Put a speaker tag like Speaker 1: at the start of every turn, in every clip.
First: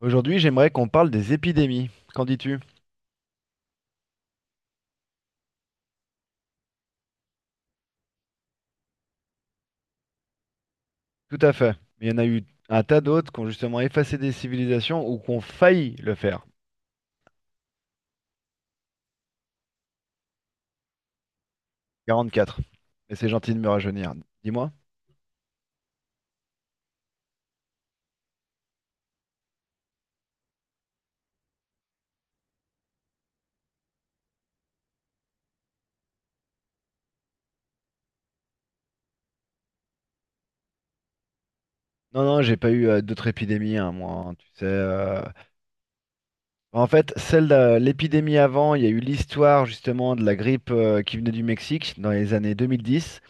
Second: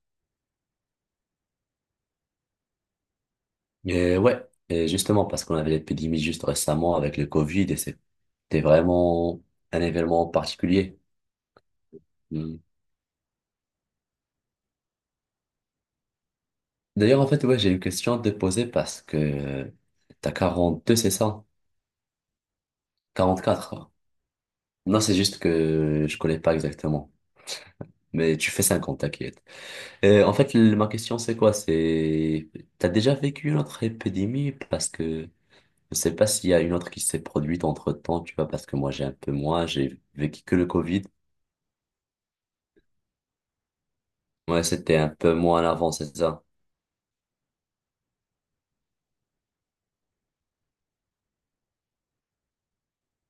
Speaker 1: Aujourd'hui, j'aimerais qu'on parle des épidémies. Qu'en dis-tu?
Speaker 2: Et ouais, et justement, parce qu'on avait l'épidémie juste récemment avec le Covid et c'était vraiment un événement particulier.
Speaker 1: Tout à fait. Mais il y en a eu
Speaker 2: Mm.
Speaker 1: un tas d'autres qui ont justement effacé des civilisations ou qui ont failli le faire.
Speaker 2: D'ailleurs, en fait, ouais, j'ai une question à te poser parce que t'as 42 c'est ça?
Speaker 1: 44. Et c'est gentil de me
Speaker 2: Quatre.
Speaker 1: rajeunir. Dis-moi.
Speaker 2: Non, c'est juste que je connais pas exactement. Mais tu fais 50 t'inquiète. Et en fait, ma question, c'est quoi? C'est, t'as déjà vécu une autre épidémie? Parce que je sais pas s'il y a une autre qui s'est produite entre-temps, tu vois, parce que moi, j'ai un peu moins, j'ai vécu que le Covid.
Speaker 1: Non, non, j'ai pas eu d'autres épidémies, hein, moi. Hein, tu
Speaker 2: Ouais,
Speaker 1: sais.
Speaker 2: c'était un peu moins en avant, c'est ça.
Speaker 1: En fait, celle de l'épidémie avant, il y a eu l'histoire justement de la grippe qui venait du Mexique dans les années 2010,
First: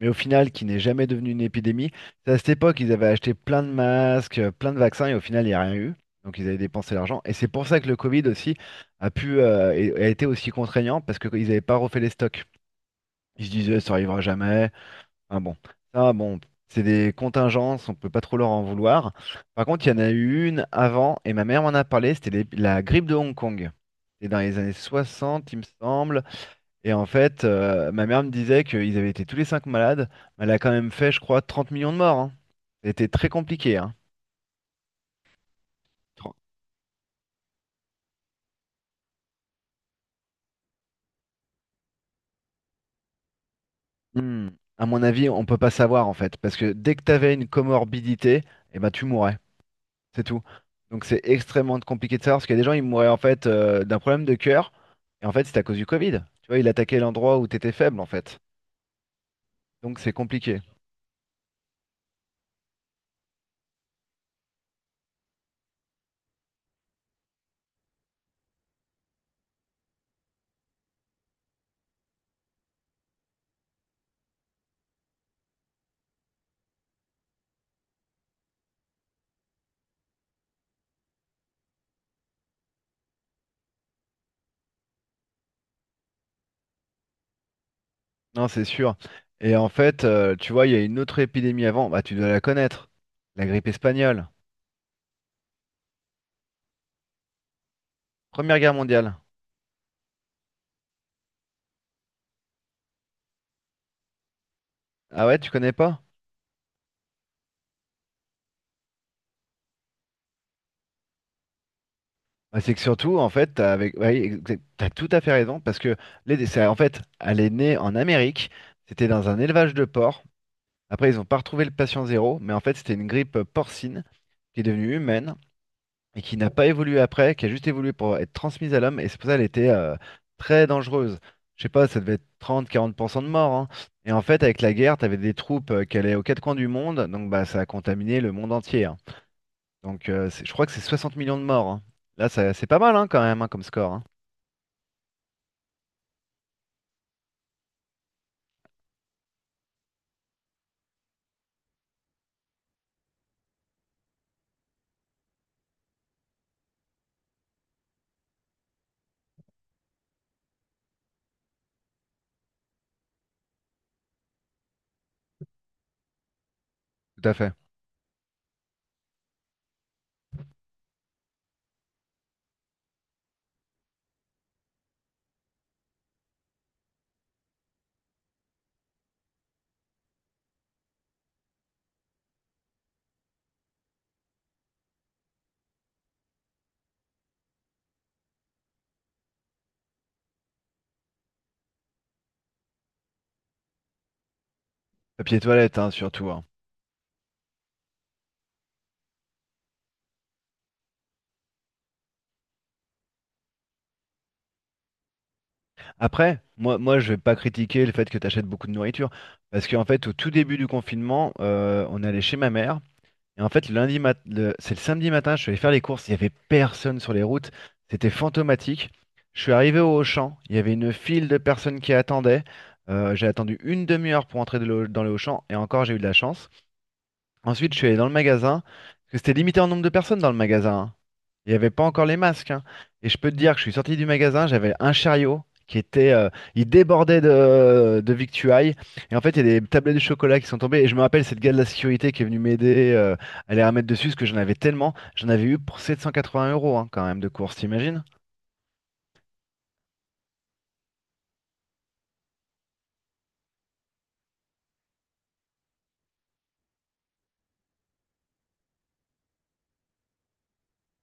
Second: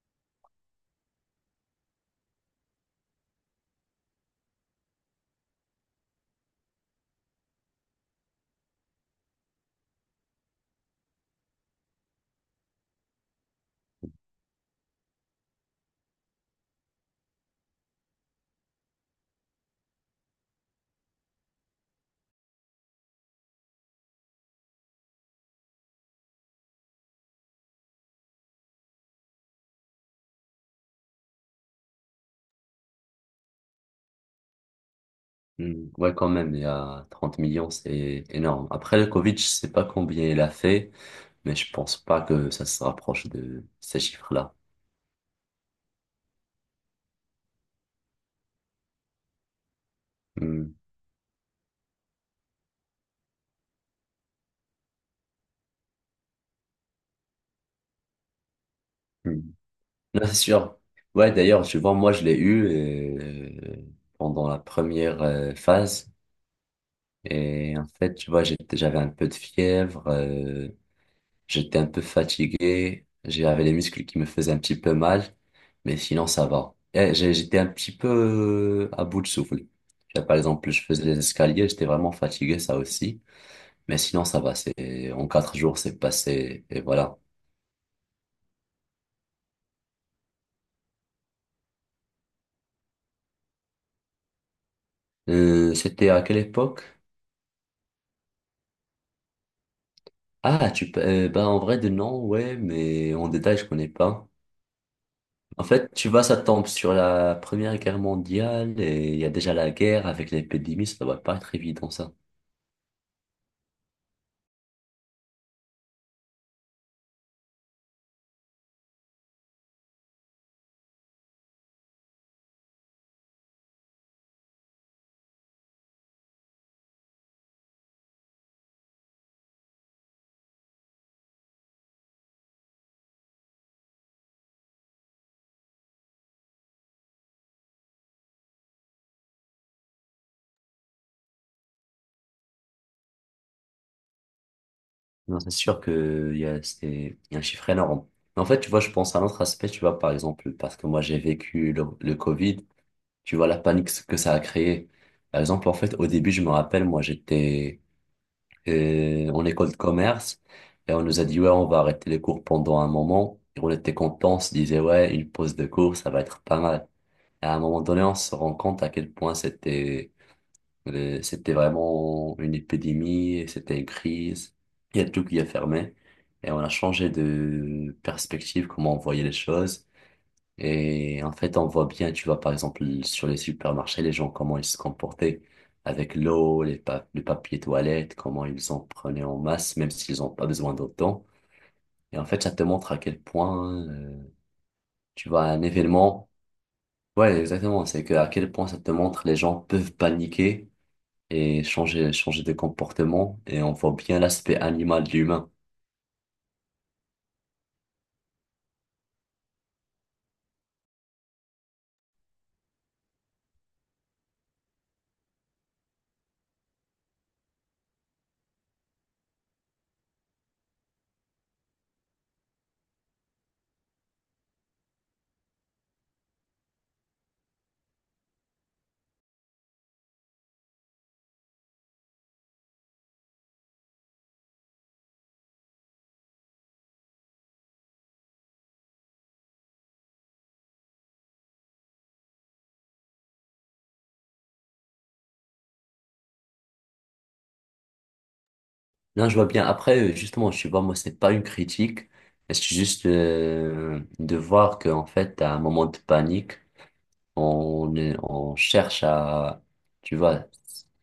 Speaker 1: mais au final qui n'est jamais devenu une épidémie. C'est à cette époque ils avaient acheté plein de masques, plein de vaccins et au final il n'y a rien eu. Donc ils avaient dépensé l'argent. Et c'est pour ça que le Covid aussi a pu a été aussi contraignant parce qu'ils n'avaient pas refait les stocks. Ils se disaient ça arrivera jamais. Ah bon, ça bon, c'est des contingences, on peut pas trop leur en vouloir. Par contre, il y en a eu une avant et ma mère m'en a parlé, c'était la grippe de Hong Kong. C'était dans les années 60, il me semble. Et en fait, ma mère me disait qu'ils avaient été tous les cinq malades, mais elle a quand même fait, je crois, 30 millions de morts. Hein. Ça très compliqué. Hein.
Speaker 2: Hmm, ouais, quand
Speaker 1: Tro-
Speaker 2: même, il y a 30 millions, c'est énorme. Après, le Covid, je sais pas combien il a fait, mais je pense pas que ça se rapproche de ces
Speaker 1: Hmm.
Speaker 2: chiffres-là.
Speaker 1: À mon avis, on peut pas savoir en fait, parce que dès que tu avais une comorbidité, eh ben, tu mourais, c'est tout.
Speaker 2: Hmm,
Speaker 1: Donc c'est extrêmement compliqué de savoir, parce qu'il y a des gens, ils mouraient en fait d'un problème de cœur, et en fait c'était à cause du Covid. Tu vois, il attaquait l'endroit où tu étais faible en fait.
Speaker 2: hmm.
Speaker 1: Donc c'est
Speaker 2: Non, c'est
Speaker 1: compliqué.
Speaker 2: sûr. Ouais, d'ailleurs, tu vois, moi, je l'ai eu pendant la première phase. Et en fait, tu vois, j'avais un peu de fièvre. J'étais un peu fatigué, j'avais les muscles qui me faisaient un petit peu mal, mais sinon ça va. Et j'étais un petit peu à bout de souffle. Là, par exemple, je faisais les escaliers, j'étais vraiment fatigué, ça aussi. Mais sinon ça va, c'est en 4 jours c'est passé et voilà.
Speaker 1: Non, c'est sûr. Et en fait, tu vois, il y a une autre épidémie avant, bah tu dois la connaître, la grippe espagnole.
Speaker 2: C'était à quelle époque?
Speaker 1: Première guerre mondiale.
Speaker 2: Ah, bah en vrai de non, ouais, mais en détail je connais pas.
Speaker 1: Ah ouais, tu
Speaker 2: En
Speaker 1: connais
Speaker 2: fait,
Speaker 1: pas?
Speaker 2: tu vois, ça tombe sur la Première Guerre mondiale et il y a déjà la guerre avec l'épidémie, ça doit pas être évident ça.
Speaker 1: Ah, c'est que surtout, en fait, t'as avec... ouais, t'as tout à fait raison, parce que en fait, elle est née en Amérique, c'était dans un élevage de porcs. Après, ils n'ont pas retrouvé le patient zéro, mais en fait, c'était une grippe porcine qui est devenue humaine et qui n'a pas évolué après, qui a juste évolué pour être transmise à l'homme, et c'est pour ça qu'elle était très dangereuse. Je sais pas, ça devait être 30-40% de morts. Hein. Et en fait, avec la guerre, t'avais des troupes qui allaient aux quatre coins du monde, donc bah, ça a contaminé le monde entier. Hein. Donc je crois que c'est 60 millions de morts. Hein. Là, c'est pas mal hein, quand même hein, comme score. Hein.
Speaker 2: Non, c'est sûr que il y a, c'est- il y a un chiffre énorme. Mais en fait, tu vois, je pense à un autre aspect, tu vois, par exemple, parce que moi, j'ai vécu le Covid, tu vois, la panique que ça a créé. Par exemple, en fait, au début, je me rappelle, moi, j'étais en école de commerce et on nous a dit, ouais, on va arrêter les cours pendant un moment. Et on était contents, on se disait, ouais, une pause de cours, ça va être pas mal.
Speaker 1: Tout à
Speaker 2: Et
Speaker 1: fait.
Speaker 2: à un moment donné, on se rend compte à quel point c'était vraiment une épidémie, et c'était une crise. Il y a tout qui a fermé. Et on a changé de perspective, comment on voyait les choses. Et en fait, on voit bien, tu vois, par exemple, sur les supermarchés, les gens, comment ils se comportaient avec l'eau, le papier toilette, comment ils en prenaient en masse, même s'ils n'ont pas besoin d'autant. Et en fait, ça te montre à quel point, tu
Speaker 1: Papier
Speaker 2: vois, un
Speaker 1: toilette, hein,
Speaker 2: événement,
Speaker 1: surtout. Hein.
Speaker 2: ouais, exactement, c'est que à quel point ça te montre les gens peuvent paniquer et changer de comportement et on voit bien l'aspect animal de l'humain.
Speaker 1: Après, moi, je vais pas critiquer le fait que tu achètes beaucoup de nourriture. Parce qu'en fait, au tout début du confinement, on allait chez ma mère. Et en fait, le lundi mat- le- c'est le samedi matin, je suis allé faire les courses. Il y avait personne sur les routes. C'était fantomatique. Je suis arrivé au Auchan. Il y avait une file de personnes qui attendaient. J'ai attendu une demi-heure pour entrer dans le Auchan. Et encore, j'ai eu de la chance. Ensuite, je suis allé dans le magasin, parce que c'était limité en nombre de personnes dans le magasin. Hein. Il n'y avait pas encore les masques. Hein. Et je peux te dire que je suis sorti du magasin, j'avais un chariot qui était... il débordait de victuailles. Et en fait, il y a des tablettes de chocolat qui sont tombées. Et je me rappelle cette gars de la sécurité qui est venue m'aider à les remettre dessus, parce que j'en avais tellement. J'en avais eu pour 780 € hein, quand même de course, t'imagines?
Speaker 2: Là, je vois bien. Après, justement, je vois, moi, c'est pas une critique, mais c'est juste de voir qu'en fait, à un moment de panique, on cherche à, tu vois,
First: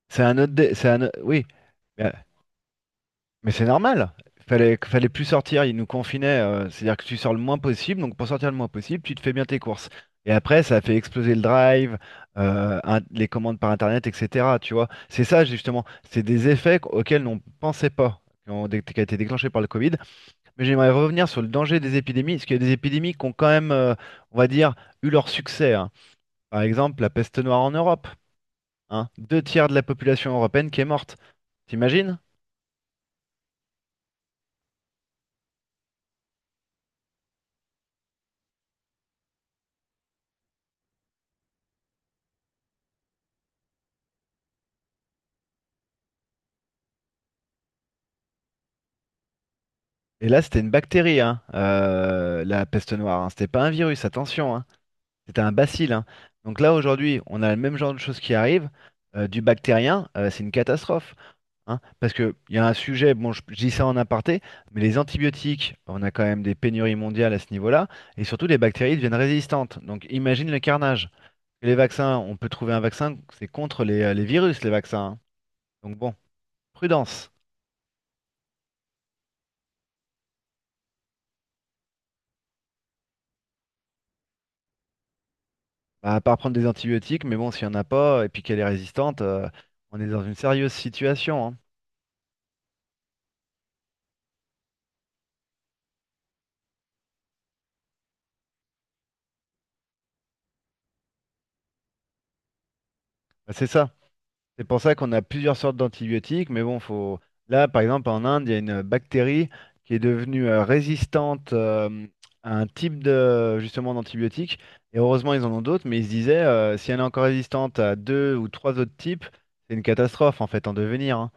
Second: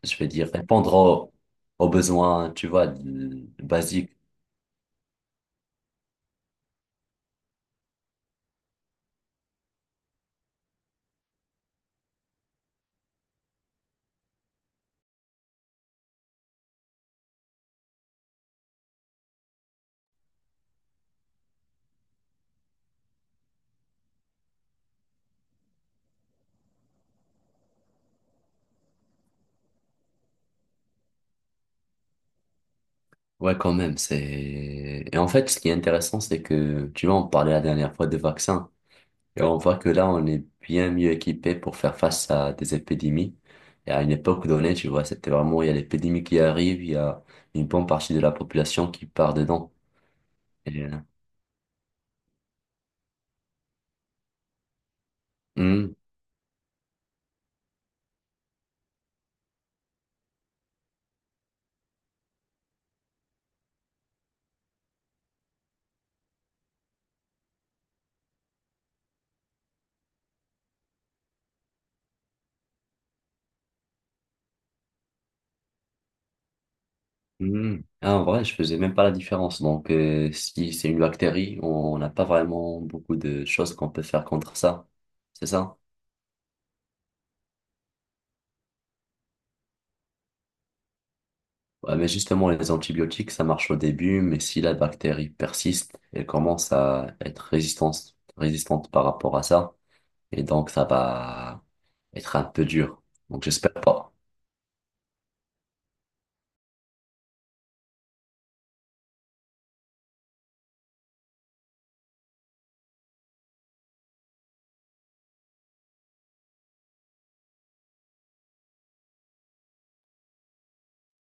Speaker 2: je
Speaker 1: C'est
Speaker 2: vais
Speaker 1: un
Speaker 2: dire,
Speaker 1: autre... dé- C'est
Speaker 2: répondre
Speaker 1: un... o-
Speaker 2: aux,
Speaker 1: Oui.
Speaker 2: aux
Speaker 1: Bah,
Speaker 2: besoins, tu vois, de-
Speaker 1: mais c'est normal.
Speaker 2: basiques.
Speaker 1: Fallait plus sortir, ils nous confinaient. C'est-à-dire que tu sors le moins possible. Donc pour sortir le moins possible, tu te fais bien tes courses. Et après, ça a fait exploser le drive, les commandes par Internet, etc. Tu vois, c'est ça justement. C'est des effets auxquels on ne pensait pas, qui ont, qui a été déclenché par le Covid. Mais j'aimerais revenir sur le danger des épidémies, parce qu'il y a des épidémies qui ont quand même, on va dire, eu leur succès. Hein. Par exemple, la peste noire en Europe. Hein. Deux tiers de la population européenne qui est morte. T'imagines?
Speaker 2: Ouais, quand même, c'est... Et en fait, ce qui est intéressant, c'est que, tu vois, on parlait la dernière fois de vaccins. Et on voit que là, on est bien mieux équipé pour faire face à des épidémies. Et à une époque donnée, tu vois, c'était vraiment, il y a l'épidémie qui arrive, il y a une bonne partie de la population qui part dedans.
Speaker 1: Et là, c'était une
Speaker 2: Et, euh,
Speaker 1: bactérie, hein, la peste noire. Hein. C'était pas un virus, attention, hein. C'était un bacille.
Speaker 2: hum,
Speaker 1: Hein. Donc là, aujourd'hui, on a le même genre de choses qui arrivent. Du bactérien, c'est une catastrophe. Hein. Parce qu'il y a un sujet, bon, je dis ça en aparté, mais les antibiotiques, on a quand même des pénuries mondiales à ce niveau-là. Et surtout, les bactéries deviennent résistantes. Donc imagine le carnage. Les vaccins, on peut trouver un vaccin, c'est contre les virus, les vaccins. Hein. Donc bon, prudence.
Speaker 2: Ah, en vrai, je faisais même pas la différence. Donc, si c'est une bactérie, on n'a pas vraiment beaucoup de choses qu'on peut faire contre ça. C'est ça?
Speaker 1: Bah, à part prendre des antibiotiques, mais bon, s'il n'y en a pas, et puis qu'elle est résistante, on est dans une sérieuse situation, hein.
Speaker 2: Ouais, mais justement, les antibiotiques, ça marche au début, mais si la bactérie persiste, elle commence à être résistante, résistante par rapport à ça. Et donc, ça va être un peu dur. Donc,
Speaker 1: Bah, c'est
Speaker 2: j'espère
Speaker 1: ça.
Speaker 2: pas.
Speaker 1: C'est pour ça qu'on a plusieurs sortes d'antibiotiques, mais bon, faut... Là, par exemple, en Inde, il y a une bactérie qui est devenue résistante à un type de, justement, d'antibiotique. Et heureusement, ils en ont d'autres, mais ils se disaient, si elle est encore résistante à deux ou trois autres types, c'est une catastrophe, en fait, en devenir, hein.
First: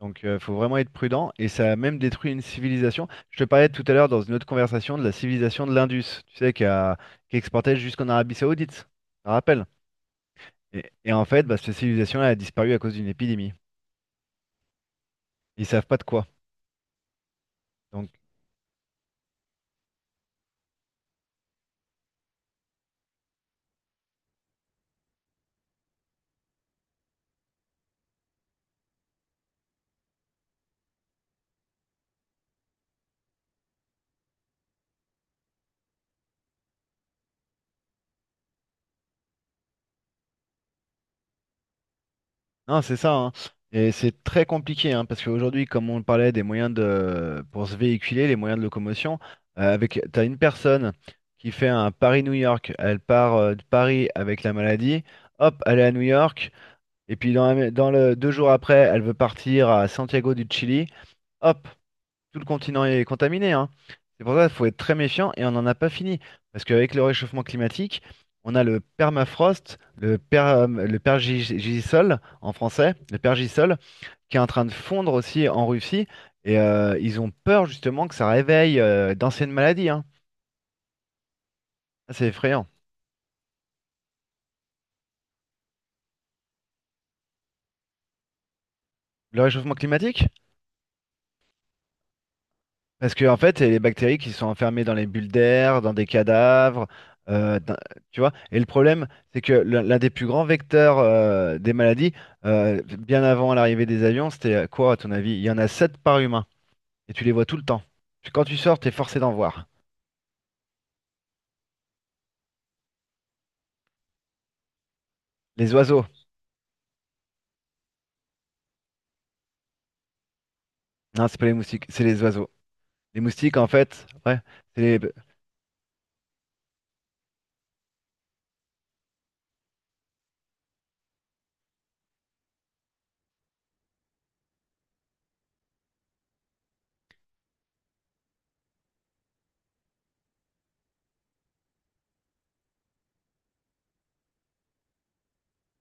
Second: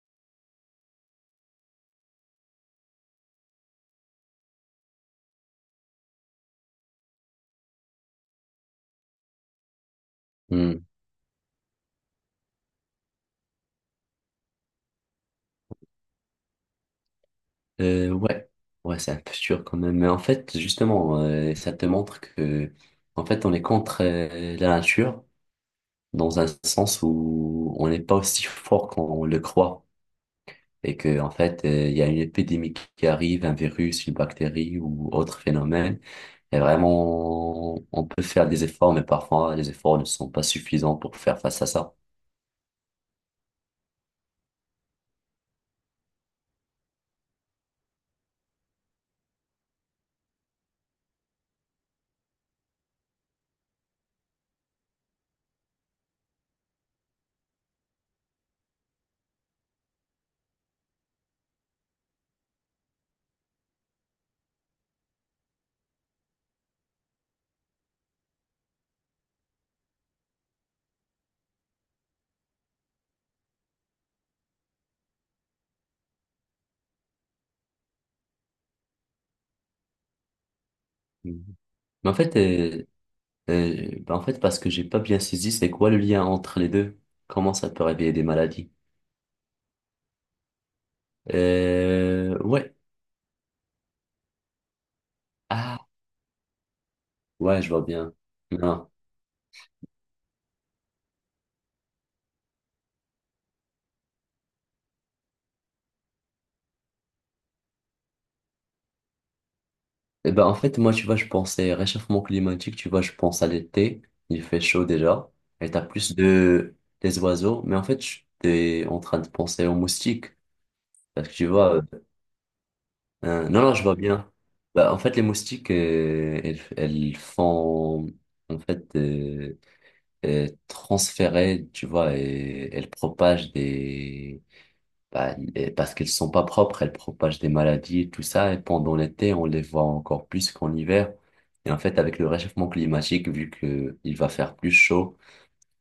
Speaker 1: Donc, il faut vraiment être prudent. Et ça a même détruit une civilisation. Je te parlais tout à l'heure dans une autre conversation de la civilisation de l'Indus, tu sais, qui exportait jusqu'en Arabie Saoudite. Je me rappelle.
Speaker 2: Hmm.
Speaker 1: Et en fait, bah, cette civilisation là a disparu à cause d'une épidémie. Ils savent pas de quoi. Donc,
Speaker 2: Euh, ouais, ouais, c'est un peu dur quand même. Mais en fait, justement, ça te montre que, en fait, on est contre la nature dans un sens où on n'est pas aussi fort qu'on le croit. Et que, en fait, il y a une épidémie qui arrive, un virus, une bactérie ou autre phénomène. Et vraiment, on peut faire des efforts, mais parfois, les efforts ne sont pas suffisants pour faire face à ça.
Speaker 1: non, c'est ça. Hein. Et c'est très compliqué, hein, parce qu'aujourd'hui, comme on parlait des moyens de, pour se véhiculer, les moyens de locomotion, avec, t'as une personne qui fait un Paris-New York, elle part de Paris avec la maladie, hop, elle est à New York. Et puis dans le 2 jours après, elle veut partir à Santiago du Chili. Hop, tout le continent est contaminé, hein. C'est pour ça qu'il faut être très méfiant et on n'en a pas fini. Parce qu'avec le réchauffement climatique, on a le permafrost, le pergisol en français, le pergisol, qui est en train de fondre aussi en Russie. Et ils ont peur justement que ça réveille d'anciennes maladies, hein.
Speaker 2: Mhm. Mais
Speaker 1: Ça,
Speaker 2: en
Speaker 1: c'est
Speaker 2: fait,
Speaker 1: effrayant.
Speaker 2: euh, bah en fait, parce que j'ai pas bien saisi, c'est quoi le lien entre les deux? Comment ça peut réveiller des maladies?
Speaker 1: Le réchauffement climatique?
Speaker 2: Ouais.
Speaker 1: Parce que en fait, c'est les bactéries qui sont enfermées dans les bulles
Speaker 2: Ah,
Speaker 1: d'air, dans des cadavres, euh,
Speaker 2: ouais, je
Speaker 1: dans-
Speaker 2: vois bien.
Speaker 1: tu vois. Et le
Speaker 2: Non.
Speaker 1: problème, c'est que l'un des plus grands vecteurs des maladies, bien avant l'arrivée des avions, c'était quoi à ton avis? Il y en a 7 par humain, et tu les vois tout le temps. Puis quand tu sors, t'es forcé d'en voir.
Speaker 2: Eh ben, en fait, moi, tu vois, je pensais réchauffement climatique, tu vois, je pense à l'été, il fait chaud déjà, et
Speaker 1: Les
Speaker 2: t'as
Speaker 1: oiseaux.
Speaker 2: plus de, des oiseaux, mais en fait, je t'es en train de penser aux moustiques,
Speaker 1: Non,
Speaker 2: parce que
Speaker 1: c'est
Speaker 2: tu
Speaker 1: pas les
Speaker 2: vois,
Speaker 1: moustiques, c'est les oiseaux. Les moustiques,
Speaker 2: non,
Speaker 1: en
Speaker 2: non, je vois
Speaker 1: fait,
Speaker 2: bien.
Speaker 1: ouais, c'est
Speaker 2: Bah, en
Speaker 1: les,
Speaker 2: fait, les moustiques, elles, elles font, en fait, transférées, tu vois, et elles propagent des... bah, et parce qu'elles sont pas propres, elles propagent des maladies et tout ça. Et pendant l'été, on les voit encore plus qu'en hiver. Et en fait, avec le réchauffement climatique, vu que il va faire plus chaud,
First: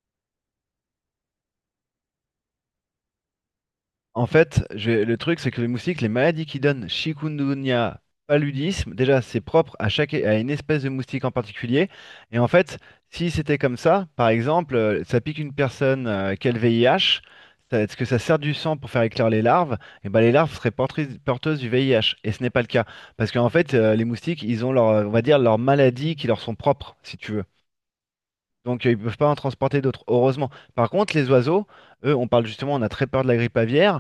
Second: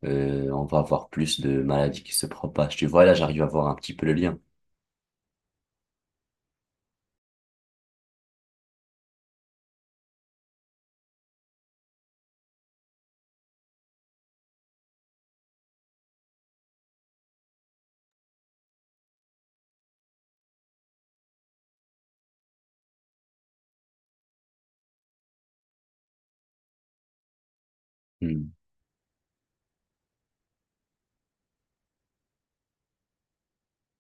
Speaker 2: on va avoir plus de maladies qui se propagent. Tu vois, là, j'arrive à voir un petit peu le
Speaker 1: en
Speaker 2: lien.
Speaker 1: fait, le truc, c'est que les moustiques, les maladies qu'ils donnent, chikungunya, paludisme, déjà, c'est propre à chaque, à une espèce de moustique en particulier. Et en fait, si c'était comme ça, par exemple, ça pique une personne qui a le VIH, ça- est-ce que ça sert du sang pour faire éclore les larves? Et ben, les larves seraient porteuses du VIH. Et ce n'est pas le cas. Parce qu'en fait, les moustiques, ils ont leur, on va dire, leurs maladies qui leur sont propres, si tu veux.
Speaker 2: Hmm.
Speaker 1: Donc, ils ne peuvent pas en transporter d'autres, heureusement. Par contre, les oiseaux, eux, on parle justement, on a très peur de la grippe aviaire.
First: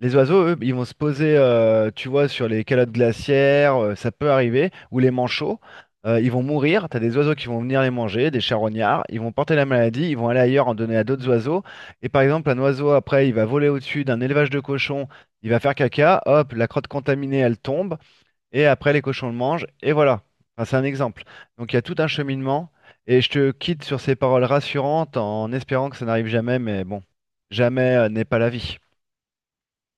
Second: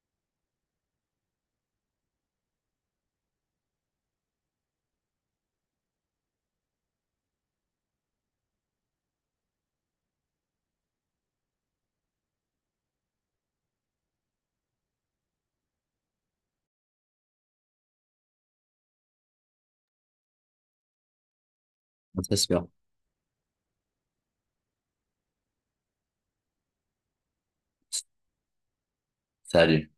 Speaker 1: Les oiseaux, eux, ils vont se poser, tu vois, sur les calottes glaciaires, ça peut arriver, ou les manchots, ils vont mourir, t'as des oiseaux qui vont venir les manger, des charognards, ils vont porter la maladie, ils vont aller ailleurs en donner à d'autres oiseaux, et par exemple, un oiseau, après, il va voler au-dessus d'un élevage de cochons, il va faire caca, hop, la crotte contaminée, elle tombe, et après, les cochons le mangent, et voilà. Enfin, c'est un exemple. Donc, il y a tout un
Speaker 2: C'est sûr.
Speaker 1: cheminement, et je te quitte sur ces paroles rassurantes en espérant que ça n'arrive jamais, mais bon, jamais, n'est pas la vie.
Speaker 2: Salut.